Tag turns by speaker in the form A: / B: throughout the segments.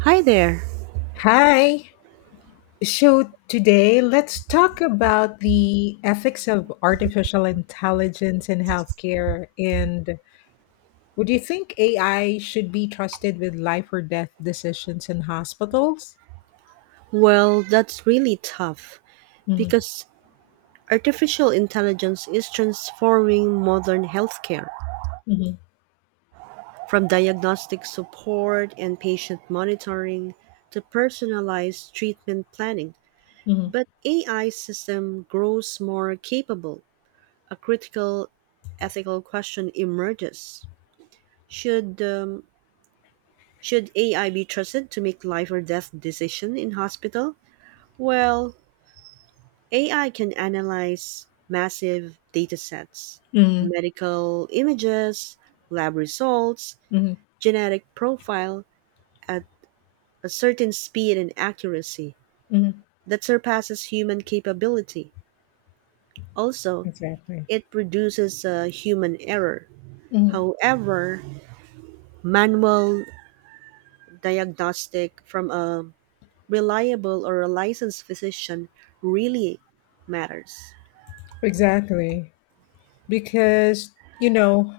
A: Hi there.
B: Hi. So today, let's talk about the ethics of artificial intelligence in healthcare. And would you think AI should be trusted with life or death decisions in hospitals?
A: Well, that's really tough
B: Mm-hmm.
A: because artificial intelligence is transforming modern healthcare
B: Mm-hmm.
A: from diagnostic support and patient monitoring to personalized treatment planning.
B: Mm-hmm.
A: But AI system grows more capable. A critical ethical question emerges. Should um, should AI be trusted to make life or death decision in hospital? Well, AI can analyze massive datasets,
B: Mm-hmm.
A: medical images, lab results,
B: Mm-hmm.
A: genetic profile at a certain speed and accuracy
B: Mm-hmm.
A: that surpasses human capability. Also,
B: Exactly.
A: it reduces human error.
B: Hmm.
A: However, manual diagnostic from a reliable or a licensed physician really matters.
B: Exactly. Because, you know,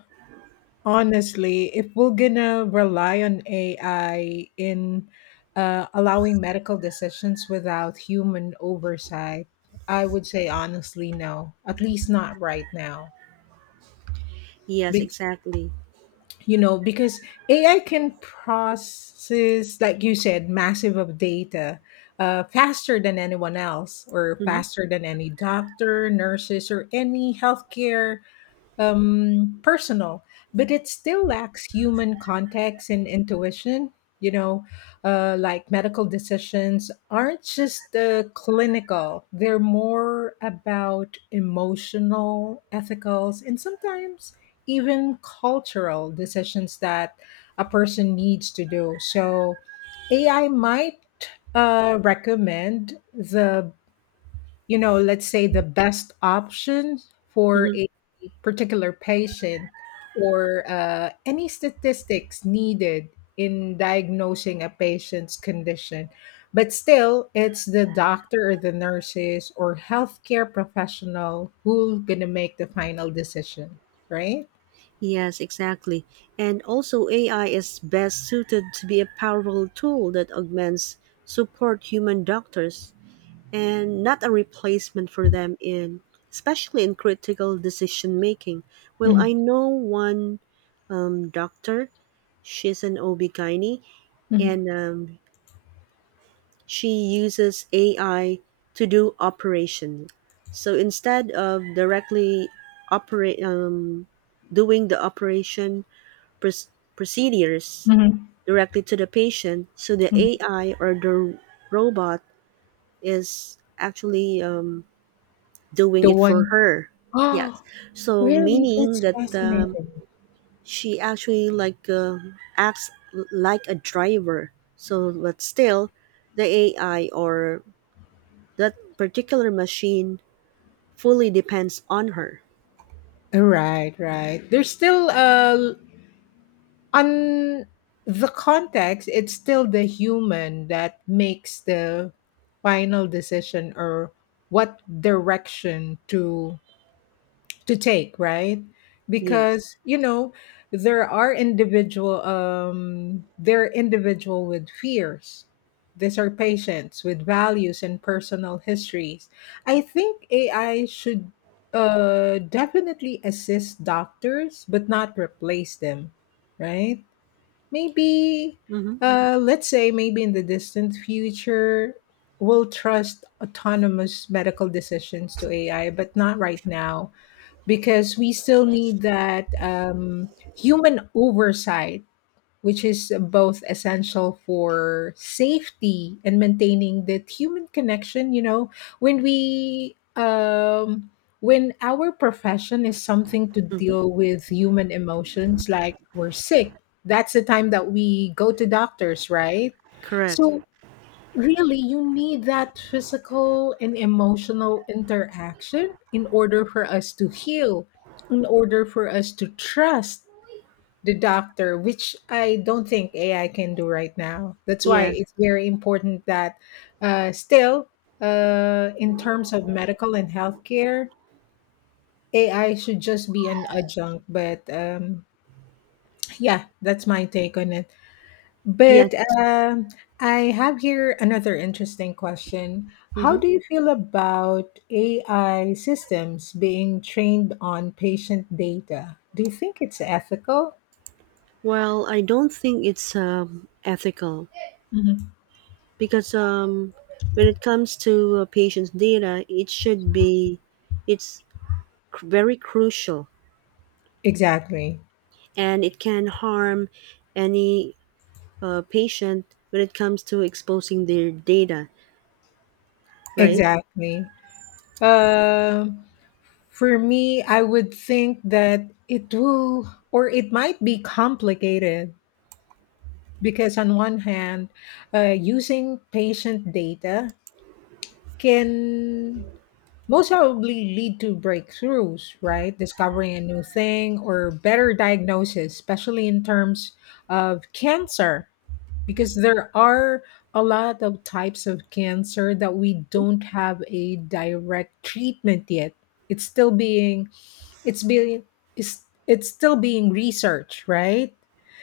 B: honestly, if we're gonna rely on AI in allowing medical decisions without human oversight, I would say honestly no, at least not right now.
A: Yes,
B: Be-
A: exactly.
B: because AI can process, like you said, massive of data faster than anyone else, or
A: Mhm,
B: faster than any doctor, nurses, or any healthcare personal, but it still lacks human context and intuition. You know, like medical decisions aren't just clinical, they're more about emotional, ethical, and sometimes even cultural decisions that a person needs to do. So, AI might recommend the let's say the best option for
A: mhm.
B: a particular patient or any statistics needed in diagnosing a patient's condition. But still, it's the doctor or the nurses or healthcare professional who's going to make the final decision, right?
A: Yes, exactly. And also, AI is best suited to be a powerful tool that augments support human doctors and not a replacement for them in especially in critical decision making. Well, I
B: Mm-hmm.
A: know one doctor, she's an OB-GYN and she uses AI to do operation. So instead of directly operate doing the operation procedures
B: Mm-hmm.
A: directly to the patient so the
B: Hmm.
A: AI or the robot is actually doing
B: The
A: it for
B: one,
A: her. Yes.
B: oh,
A: So
B: really?
A: meaning
B: That's
A: that
B: fascinating.
A: she actually like a driver. So but still the AI or that particular machine fully depends on her.
B: Right, right. There's still on the context, it's still the human that makes the final decision or what direction to take, right?
A: Yes.
B: Because you know, there are individual they're individual with fears. These are patients with values and personal histories. I think AI should definitely assist doctors but not replace them, right? Maybe,
A: Mm-hmm.
B: let's say, maybe in the distant future, we'll trust autonomous medical decisions to AI, but not right now because we still need that human oversight, which is both essential for safety and maintaining that human connection. You know, when we when our profession is something to
A: Mm-hmm.
B: deal with human emotions, like we're sick, that's the time that we go to doctors, right?
A: Correct.
B: So really, you need that physical and emotional interaction in order for us to heal, in order for us to trust the doctor, which I don't think AI can do right now. That's why
A: Yes.
B: it's very important that still, in terms of medical and healthcare, AI should just be an adjunct. But yeah, that's my take on it.
A: Yes.
B: But um, I have here another interesting question. How
A: Mm-hmm.
B: do you feel about AI systems being trained on patient data? Do you think it's ethical?
A: Well, I don't think it's ethical
B: Mhm.
A: because when it comes to patients' data, it should be it's very crucial
B: Exactly.
A: and it can harm any patient when it comes to exposing their data, right?
B: Exactly. Um, for me, I would think that it will or it might be complicated because, on one hand, using patient data can most probably lead to breakthroughs, right? Discovering a new thing or better diagnosis, especially in terms of cancer, because there are a lot of types of cancer that we don't have a direct treatment yet. it's still being it's being it's still being researched, right?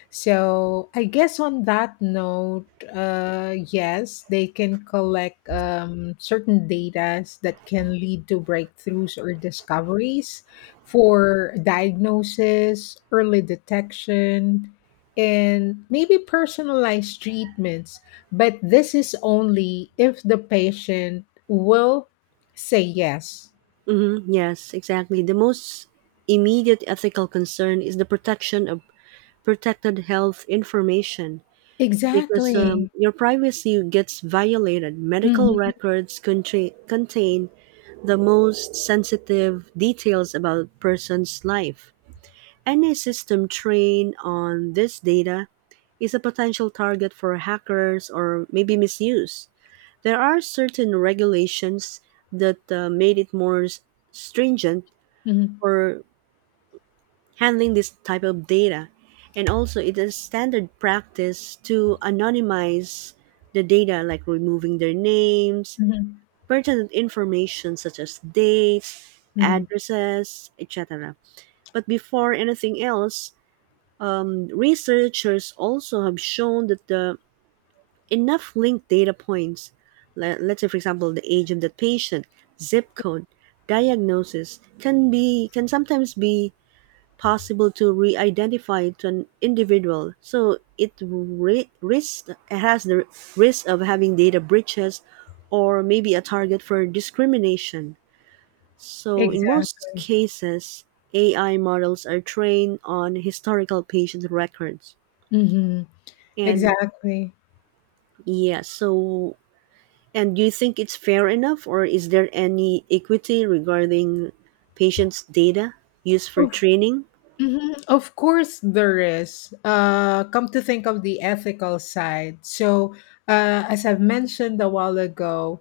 B: So I guess on that note, yes, they can collect certain data that can lead to breakthroughs or discoveries for diagnosis, early detection, and maybe personalized treatments, but this is only if the patient will say yes.
A: Mm-hmm. Yes, exactly. The most immediate ethical concern is the protection of protected health information because
B: Exactly.
A: your privacy gets violated. Medical
B: Mhm.
A: records contain the most sensitive details about a person's life. Any system trained on this data is a potential target for hackers or maybe misuse. There are certain regulations that made it more stringent
B: Mhm.
A: for handling this type of data. And also, it is standard practice to anonymize the data, like removing their names,
B: Mhm.
A: pertinent information such as dates,
B: Mhm.
A: addresses, etc. But before anything else, researchers also have shown that the enough linked data points, let's say for example the age of the patient, zip code, diagnosis, can sometimes be possible to re-identify to an individual. So it risks, it has the risk of having data breaches or maybe a target for discrimination. So in most
B: Exactly.
A: cases, AI models are trained on historical patient records.
B: Hmm.
A: And
B: Exactly.
A: yeah, so and do you think it's fair enough or is there any equity regarding patients' data used for
B: Of,
A: training?
B: mhm. Of course, there is. Come to think of the ethical side. So, as I've mentioned a while ago,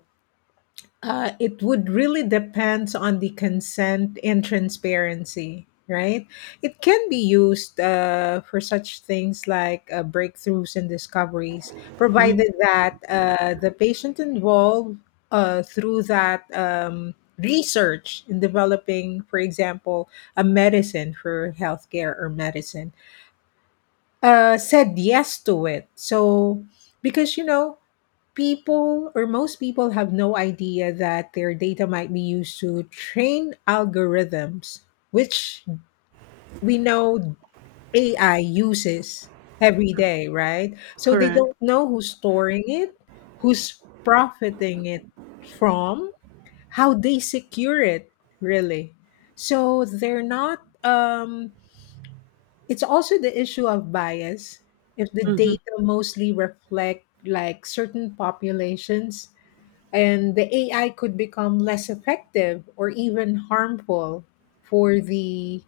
B: It would really depends on the consent and transparency, right? It can be used for such things like breakthroughs and discoveries,
A: Mhm.
B: provided that the patient involved through that research in developing, for example, a medicine for healthcare or medicine, said yes to it. So, because you know, people or most people have no idea that their data might be used to train algorithms, which we know AI uses every day, right? So they
A: Correct.
B: don't know who's storing it, who's profiting it from, how they secure it, really. So they're not, it's also the issue of bias. If the
A: Hmm.
B: data mostly reflect like certain populations, and the AI could become less effective or even harmful for the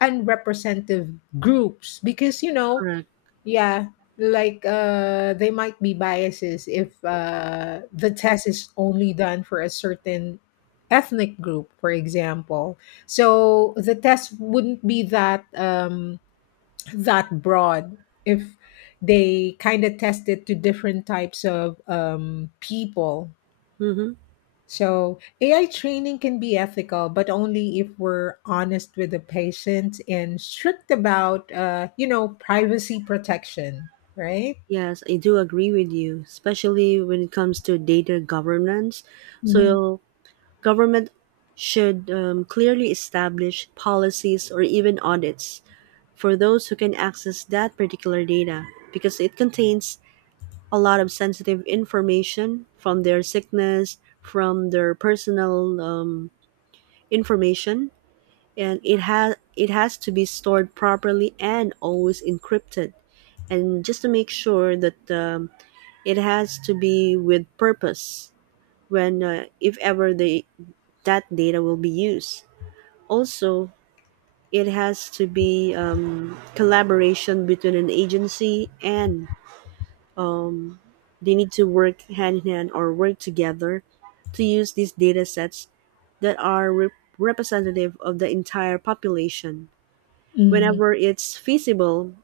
B: unrepresentative groups, because you know,
A: Correct.
B: yeah, like they might be biases if the test is only done for a certain ethnic group, for example, so the test wouldn't be that broad if they kind of tested to different types of people.
A: Hmm.
B: So, AI training can be ethical, but only if we're honest with the patient and strict about, you know, privacy protection, right?
A: Yes, I do agree with you, especially when it comes to data governance.
B: Hmm.
A: So, government should clearly establish policies or even audits for those who can access that particular data because it contains a lot of sensitive information from their sickness, from their personal information, and it has to be stored properly and always encrypted and just to make sure that it has to be with purpose when, if ever, they, that data will be used. Also, it has to be collaboration between an agency and um, they need to work hand in hand or work together to use these data sets that are representative of the entire population.
B: Hmm.
A: Whenever it's feasible,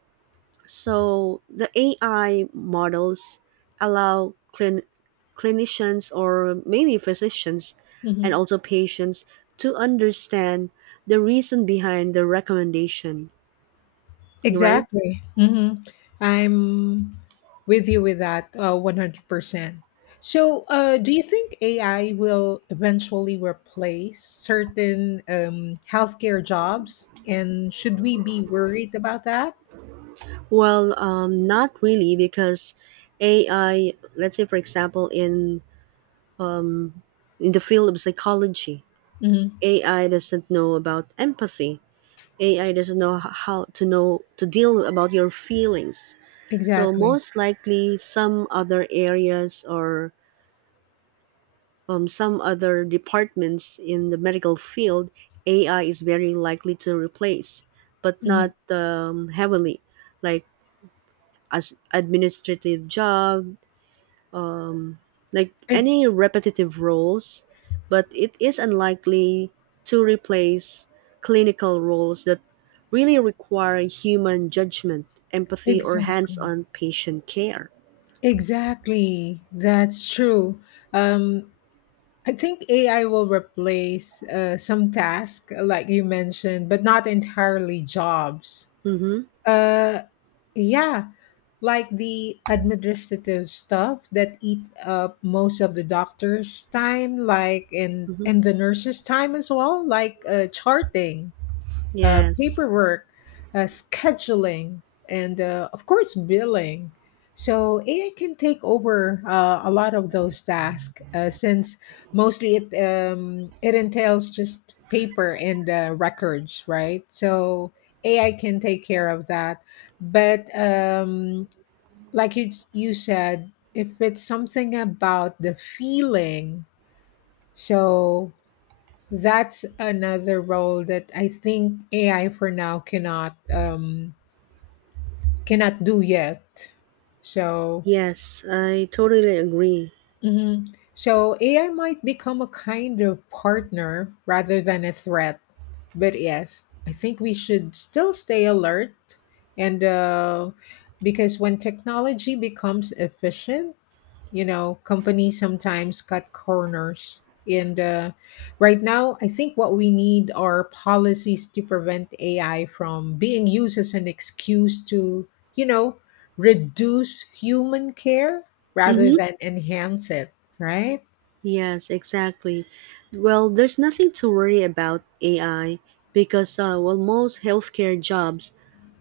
A: so the AI models allow clinicians or maybe physicians and
B: Hmm.
A: also patients to understand the reason behind the recommendation, right?
B: Exactly. Hmm. I'm with you with that 100%. So, do you think AI will eventually replace certain healthcare jobs? And should we be worried about that?
A: Well, not really because AI, let's say for example in the field of psychology,
B: Hmm.
A: AI doesn't know about empathy. AI doesn't know how to know to deal about your feelings. So
B: Exactly.
A: most likely some other areas or some other departments in the medical field, AI is very likely to replace, but
B: Hmm.
A: not heavily, like as administrative job, like any repetitive roles, but it is unlikely to replace clinical roles that really require human judgment, empathy, or
B: Exactly.
A: hands-on patient care.
B: Exactly. That's true. Um, I think AI will replace some tasks, like you mentioned, but not entirely jobs.
A: Mm-hmm.
B: Uh, yeah, like the administrative stuff that eat up most of the doctor's time, like and
A: Mm-hmm.
B: and the nurse's time as well, like charting.
A: Yes.
B: Paperwork, scheduling, and of course, billing. So AI can take over a lot of those tasks since mostly it entails just paper and records, right? So AI can take care of that. But like you said, if it's something about the feeling, so that's another role that I think AI for now cannot do yet. So,
A: Yes, I totally agree.
B: mhm. So AI might become a kind of partner rather than a threat. But yes, I think we should still stay alert, and because when technology becomes efficient, you know companies sometimes cut corners, and right now I think what we need are policies to prevent AI from being used as an excuse to, you know reduce human care rather
A: Mm-hmm.
B: than enhance it, right?
A: Yes, exactly. Well, there's nothing to worry about AI because, well, most healthcare jobs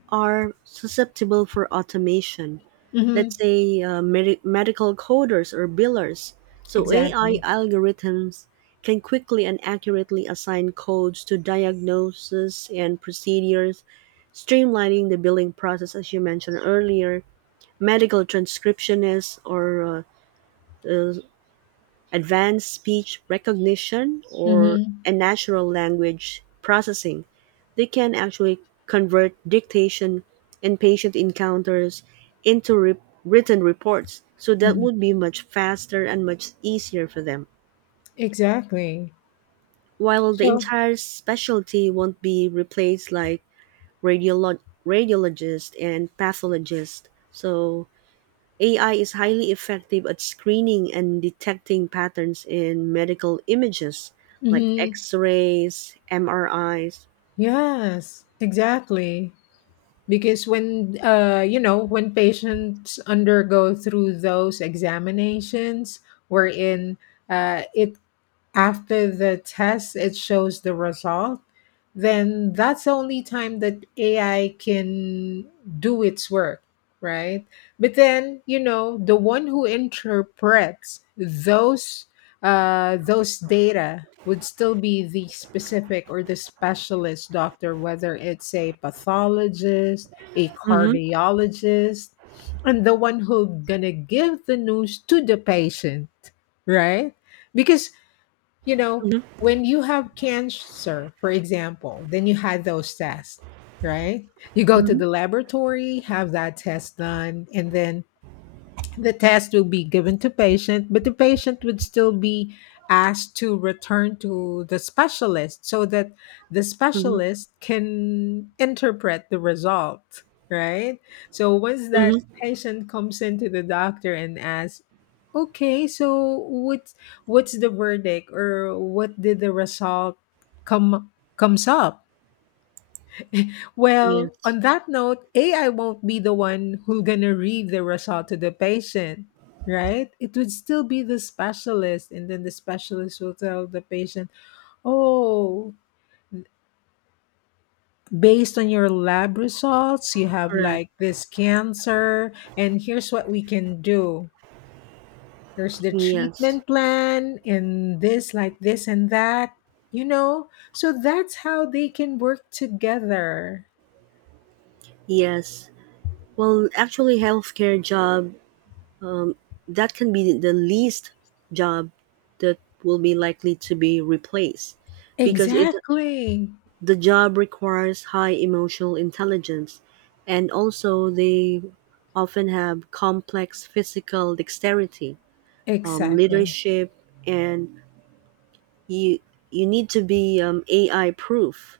A: are susceptible for automation.
B: Mm-hmm.
A: Let's say medical coders or billers. So, AI
B: Exactly.
A: algorithms can quickly and accurately assign codes to diagnoses and procedures, streamlining the billing process, as you mentioned earlier. Medical transcriptionists or uh, advanced speech recognition or
B: Mm-hmm.
A: a natural language processing they can actually convert dictation and patient encounters into written reports so that
B: Hmm.
A: would be much faster and much easier for them
B: Exactly.
A: while the
B: So,
A: entire specialty won't be replaced like radiolo- radiologist and pathologist so AI is highly effective at screening and detecting patterns in medical images like
B: hmm.
A: x rays, MRIs.
B: Yes, exactly. Because when you know, when patients undergo through those examinations, wherein it after the test it shows the result, then that's the only time that AI can do its work, right? But then, you know, the one who interprets those data would still be the specific or the specialist doctor, whether it's a pathologist, a
A: Mm-hmm,
B: cardiologist, and the one who gonna give the news to the patient, right? Because you know,
A: mm-hmm,
B: when you have cancer, for example, then you had those tests, right? You go to
A: mm-hmm,
B: the laboratory, have that test done, and then the test will be given to patient, but the patient would still be asked to return to the specialist so that the
A: mm-hmm,
B: specialist can interpret the result, right? So once that
A: mm-hmm.
B: patient comes into the doctor and asks, "Okay, so what's the verdict or what did the result come comes up?" Well,
A: Yes,
B: on that note, AI won't be the one who's gonna read the result to the patient, right? It would still be the specialist, and then the specialist will tell the patient, "Oh, based on your lab results, you have
A: correct.
B: like this cancer, and here's what we can do. Here's the
A: Yes,
B: treatment plan, and this, like this, and that." You know, so that's how they can work together.
A: yes. Well, actually, healthcare job that can be the least job that will be likely to be replaced because it
B: Exactly.
A: the job requires high emotional intelligence, and also they often have complex physical dexterity,
B: Exactly.
A: leadership, and you you need to be AI proof.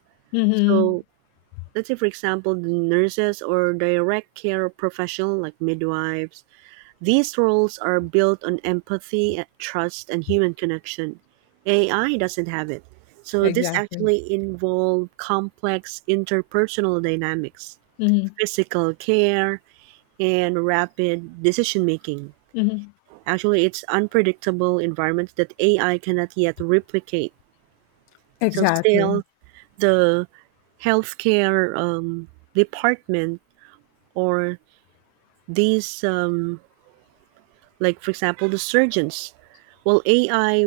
A: So
B: Mhm.
A: let's say, for example, the nurses or direct care professional like midwives, these roles are built on empathy, trust, and human connection. AI doesn't have it. So this
B: Exactly.
A: actually involves complex interpersonal dynamics,
B: Mhm.
A: physical care, and rapid decision making.
B: Mhm.
A: Actually, it's unpredictable environments that AI cannot yet replicate. So
B: Exactly.
A: still, the healthcare department or these like for example the surgeons, well AI,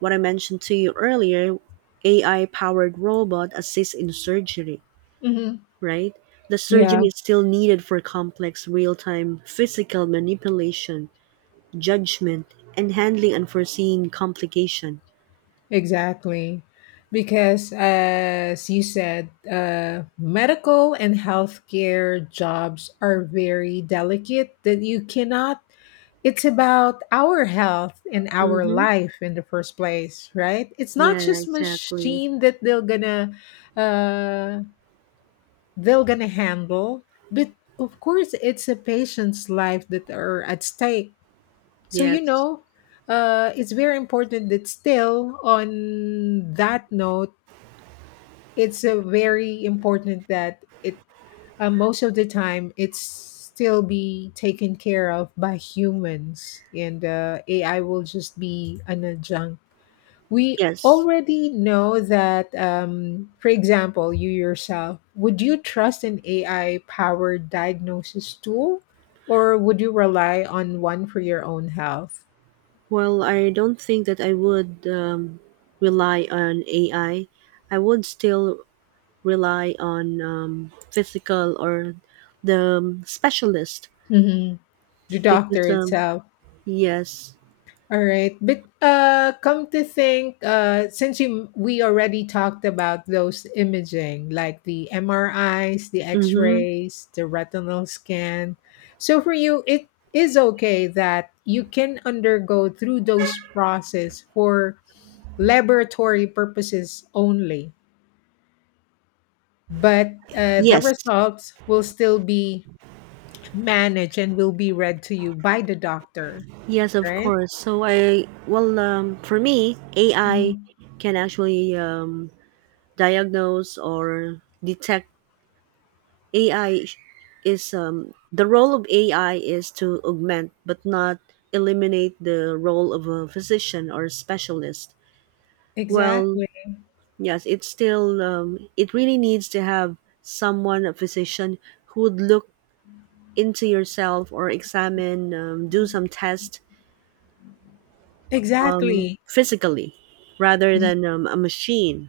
A: what I mentioned to you earlier, AI powered robot assists in surgery,
B: Mhm.
A: right? The surgeon
B: Yeah,
A: is still needed for complex real-time physical manipulation, judgment, and handling unforeseen complication.
B: exactly. Because as you said, medical and healthcare jobs are very delicate that you cannot. It's about our health and our
A: Mm-hmm.
B: life in the first place, right? It's not
A: Yeah,
B: just
A: exactly.
B: machine that uh they're gonna handle, but of course it's a patient's life that are at stake. So you
A: Yes.
B: know, it's very important that, still on that note, it's a very important that it, most of the time, it's still be taken care of by humans, and AI will just be an adjunct. We
A: Yes,
B: already know that, for example, you yourself, would you trust an AI powered diagnosis tool, or would you rely on one for your own health?
A: well, I don't think that I would rely on ai I would still rely on physical or the specialist
B: Mhm. The doctor
A: because
B: itself.
A: yes.
B: All right, but come to think, since we already talked about those imaging, like the MRIs, the
A: Mm-hmm.
B: X-rays, the retinal scan, so for you, it is okay that you can undergo through those process for laboratory purposes only, but the
A: Yes,
B: results will still be managed and will be read to you by the doctor,
A: yes, of
B: right?
A: course. So I well for me AI
B: Mhm.
A: can actually diagnose or detect. AI is the role of AI is to augment but not eliminate the role of a physician or specialist. Well,
B: Exactly.
A: yes, it's still, it really needs to have someone, a physician, who would look into yourself or examine, do some test
B: Exactly.
A: physically rather than a machine.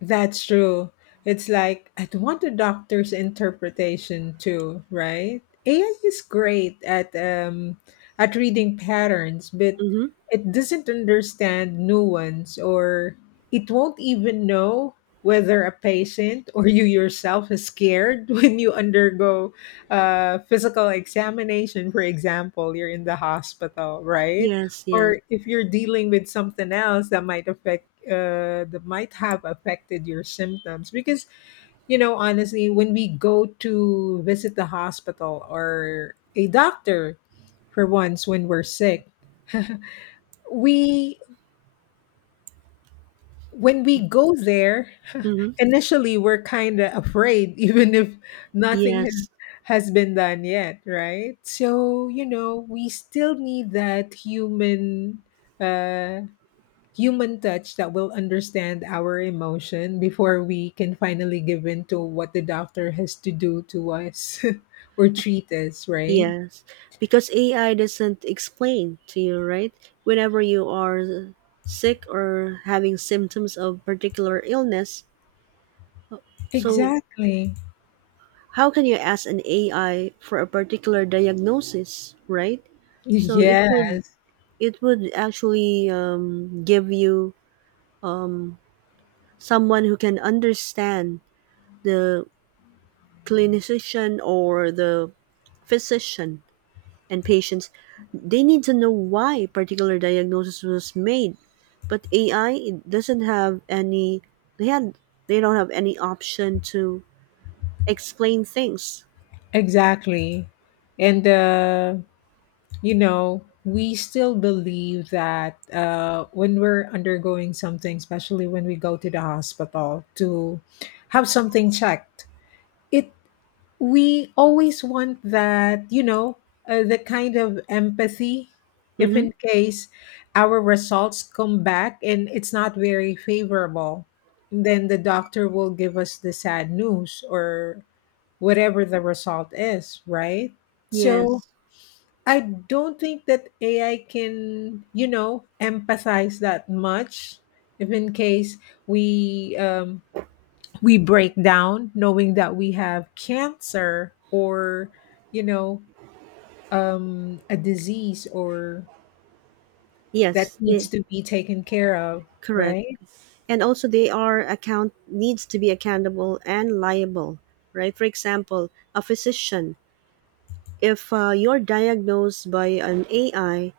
B: That's true. It's like, I'd want a doctor's interpretation too, right? AI is great at reading patterns, but
A: Mm-hmm.
B: it doesn't understand nuance or it won't even know whether a patient or you yourself is scared when you undergo physical examination, for example, you're in the hospital, right?
A: Yes, yes.
B: Or if you're dealing with something else that might affect that might have affected your symptoms because you know honestly when we go to visit the hospital or a doctor for once when we're sick we when we go there
A: Mm-hmm.
B: initially we're kind of afraid even if nothing has
A: Yes,
B: has been done yet, right? So you know we still need that human uh human touch that will understand our emotion before we can finally give in to what the doctor has to do to us or treat us, right?
A: yes. Because AI doesn't explain to you, right? Whenever you are sick or having symptoms of particular illness, so
B: Exactly.
A: how can you ask an AI for a particular diagnosis, right? So it would,
B: Yes,
A: it would actually give you someone who can understand the clinician or the physician and patients. They need to know why particular diagnosis was made, but AI it doesn't have any. They had they don't have any option to explain things.
B: exactly. And, you know, we still believe that when we're undergoing something, especially when we go to the hospital to have something checked, it we always want that the kind of empathy if
A: Mm-hmm.
B: in case our results come back and it's not very favorable, then the doctor will give us the sad news or whatever the result is, right? So
A: Yes.
B: I don't think that AI can, you know, empathize that much if in case we um, we break down knowing that we have cancer or you know a disease or that
A: Yes. Yeah.
B: needs to be taken care of,
A: Correct.
B: right?
A: And also, they are account needs to be accountable and liable, right? For example, a physician, if you're diagnosed by an AI,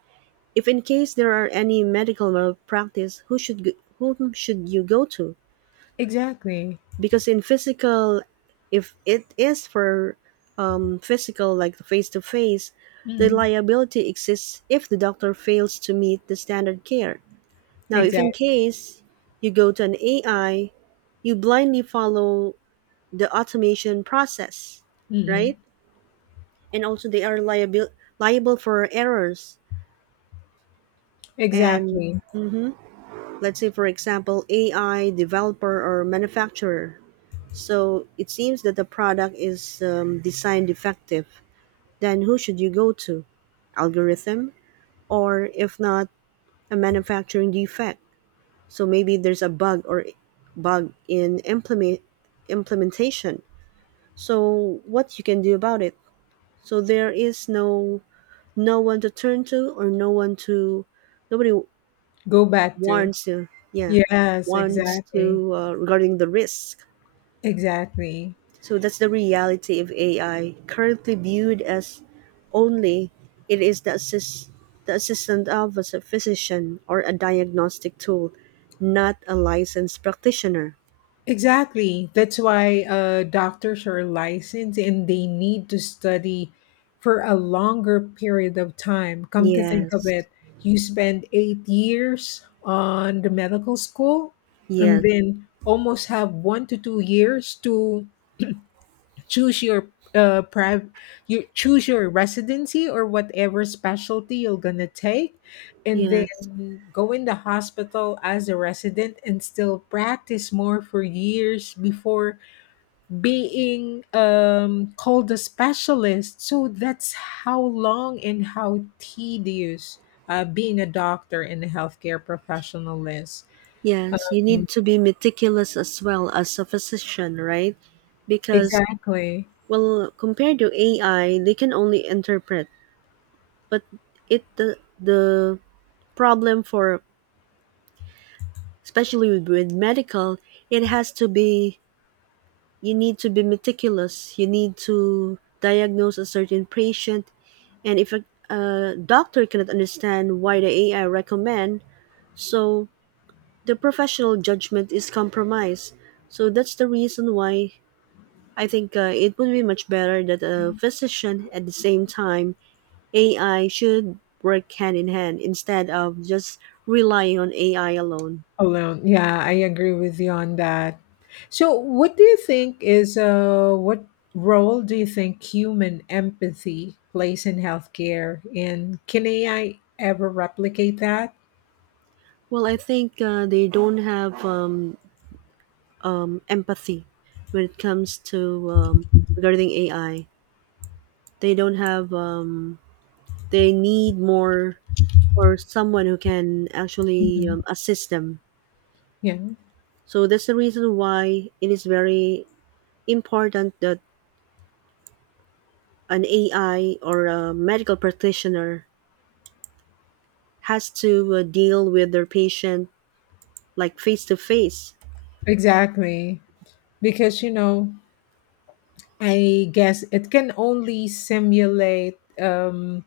A: if in case there are any medical malpractice, whom should you go to?
B: Exactly.
A: Because in physical, if it is for physical like face to face, the
B: Mm.
A: liability exists if the doctor fails to meet the standard care. Now, if in
B: Exactly.
A: case you go to an AI, you blindly follow the automation process,
B: Mm.
A: right? And also, they are liable for errors. And
B: Exactly.
A: mhm, let's say, for example, AI developer or manufacturer. So it seems that the product is design defective. Then who should you go to? Algorithm, or if not, a manufacturing defect. So maybe there's a bug or bug in implementation. So what you can do about it? So there is no, no one to turn to or no one to, nobody
B: Go back to.
A: warns you. Yeah,
B: Yes,
A: warns
B: exactly.
A: to regarding the risk.
B: Exactly.
A: So that's the reality of AI currently viewed as only it is the assistant of a physician or a diagnostic tool, not a licensed practitioner.
B: Exactly. That's why doctors are licensed and they need to study for a longer period of time. Come to think of
A: Yes.
B: it, you spend 8 years on the medical school and
A: Yes,
B: then almost have 1 to 2 years to choose your uh priv- you choose your residency or whatever specialty you're gonna take, and
A: yes,
B: then go in the hospital as a resident and still practice more for years before being called a specialist. So that's how long and how tedious being a doctor and a healthcare professional is.
A: yes. You need to be meticulous as well as a physician, right? Because,
B: Exactly.
A: well, compared to AI, they can only interpret, but it the problem for especially with medical, it has to be you need to be meticulous. You need to diagnose a certain patient, and if a doctor cannot understand why the AI recommend, so the professional judgment is compromised. So that's the reason why I think it would be much better that a physician at the same time AI should work hand in hand instead of just relying on AI alone.
B: Alone. Yeah, I agree with you on that. So, what do you think is what role do you think human empathy plays in healthcare? And can AI ever replicate that?
A: Well, I think they don't have empathy when it comes to regarding AI. They don't have. They need more or someone who can actually
B: Mhm.
A: assist them.
B: Yeah,
A: So that's the reason why it is very important that an AI or a medical practitioner has to deal with their patient like face to face.
B: exactly. Because, you know, I guess it can only simulate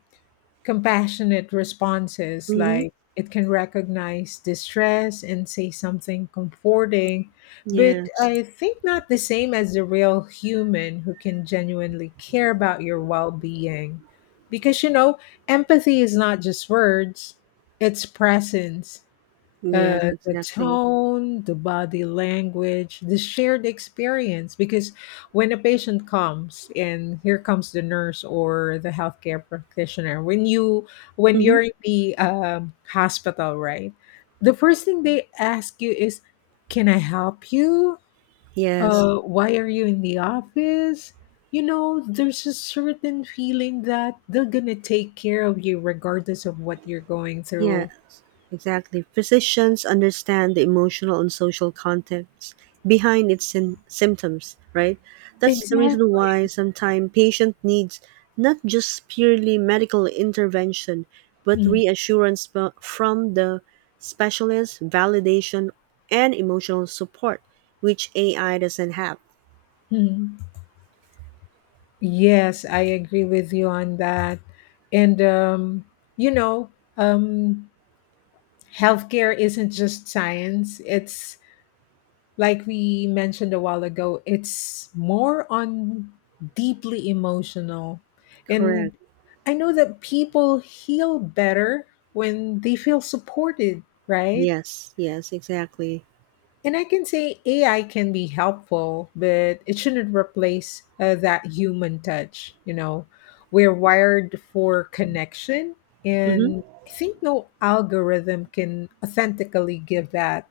B: compassionate responses.
A: Mhm.
B: Like, it can recognize distress and say something comforting, but
A: Yes.
B: I think not the same as the real human who can genuinely care about your well-being, because you know empathy is not just words, it's presence,
A: Yes,
B: the
A: exactly.
B: tone, the body language, the shared experience. Because when a patient comes, and here comes the nurse or the healthcare practitioner, when
A: Mhm.
B: you're in the hospital, right? The first thing they ask you is, "Can I help you?
A: Yes.
B: Why are you in the office?" You know, there's a certain feeling that they're gonna take care of you regardless of what you're going
A: Yes,
B: through.
A: exactly. Physicians understand the emotional and social context behind its symptoms, right? That's the
B: Exactly.
A: reason why sometimes patient needs not just purely medical intervention, but reassurance from the specialist, validation, and emotional support, which AI doesn't have.
B: Hmm. Yes, I agree with you on that. And, you know, um, healthcare isn't just science. It's like we mentioned a while ago, it's more on deeply emotional. And
A: Correct.
B: I know that people heal better when they feel supported, right?
A: Yes, yes, exactly.
B: And I can say AI can be helpful, but it shouldn't replace that human touch. You know, we're wired for connection, and
A: Mm-hmm.
B: I think no algorithm can authentically give that,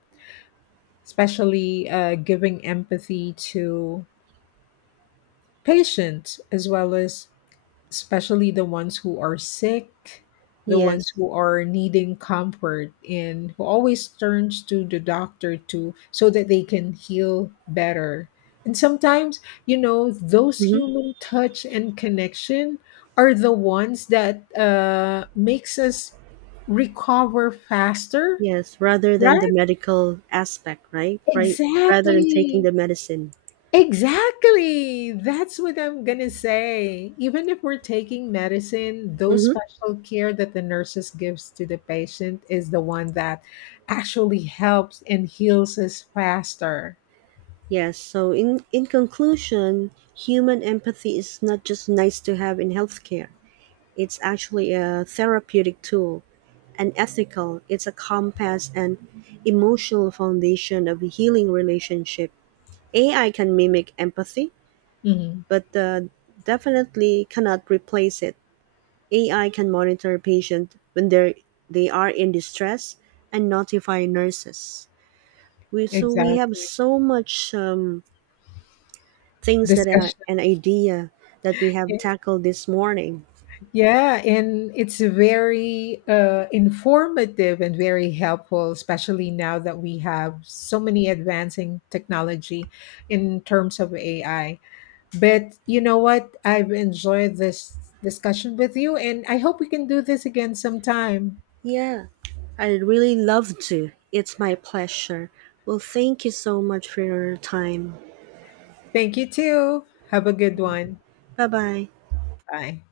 B: especially giving empathy to patients, as well as especially the ones who are sick, the ones
A: Yes.
B: who are needing comfort, and who always turns to the doctor to so that they can heal better. And sometimes, you know, those
A: Mm-hmm.
B: human touch and connection are the ones that makes us recover faster,
A: Yes, rather than
B: right?
A: the medical aspect, right? Right, rather than taking
B: Exactly.
A: the medicine.
B: Exactly. That's what I'm going to say. Even if we're taking medicine, those
A: Mm-hmm.
B: special care that the nurses gives to the patient is the one that actually helps and heals us faster.
A: Yes. So, in conclusion, human empathy is not just nice to have in healthcare. It's actually a therapeutic tool, an ethical. It's a compass and emotional foundation of a healing relationship. AI can mimic empathy,
B: Mhm.
A: but definitely cannot replace it. AI can monitor patients when they are in distress and notify nurses. So we have
B: Exactly.
A: so much things that are
B: Discussion.
A: an idea that we have tackled this morning.
B: Yeah, and it's very informative and very helpful, especially now that we have so many advancing technology in terms of AI. But you know what? I've enjoyed this discussion with you, and I hope we can do this again sometime.
A: Yeah, I really love to. It's my pleasure. Well, thank you so much for your time.
B: Thank you, too. Have a good one.
A: Bye bye.
B: Bye.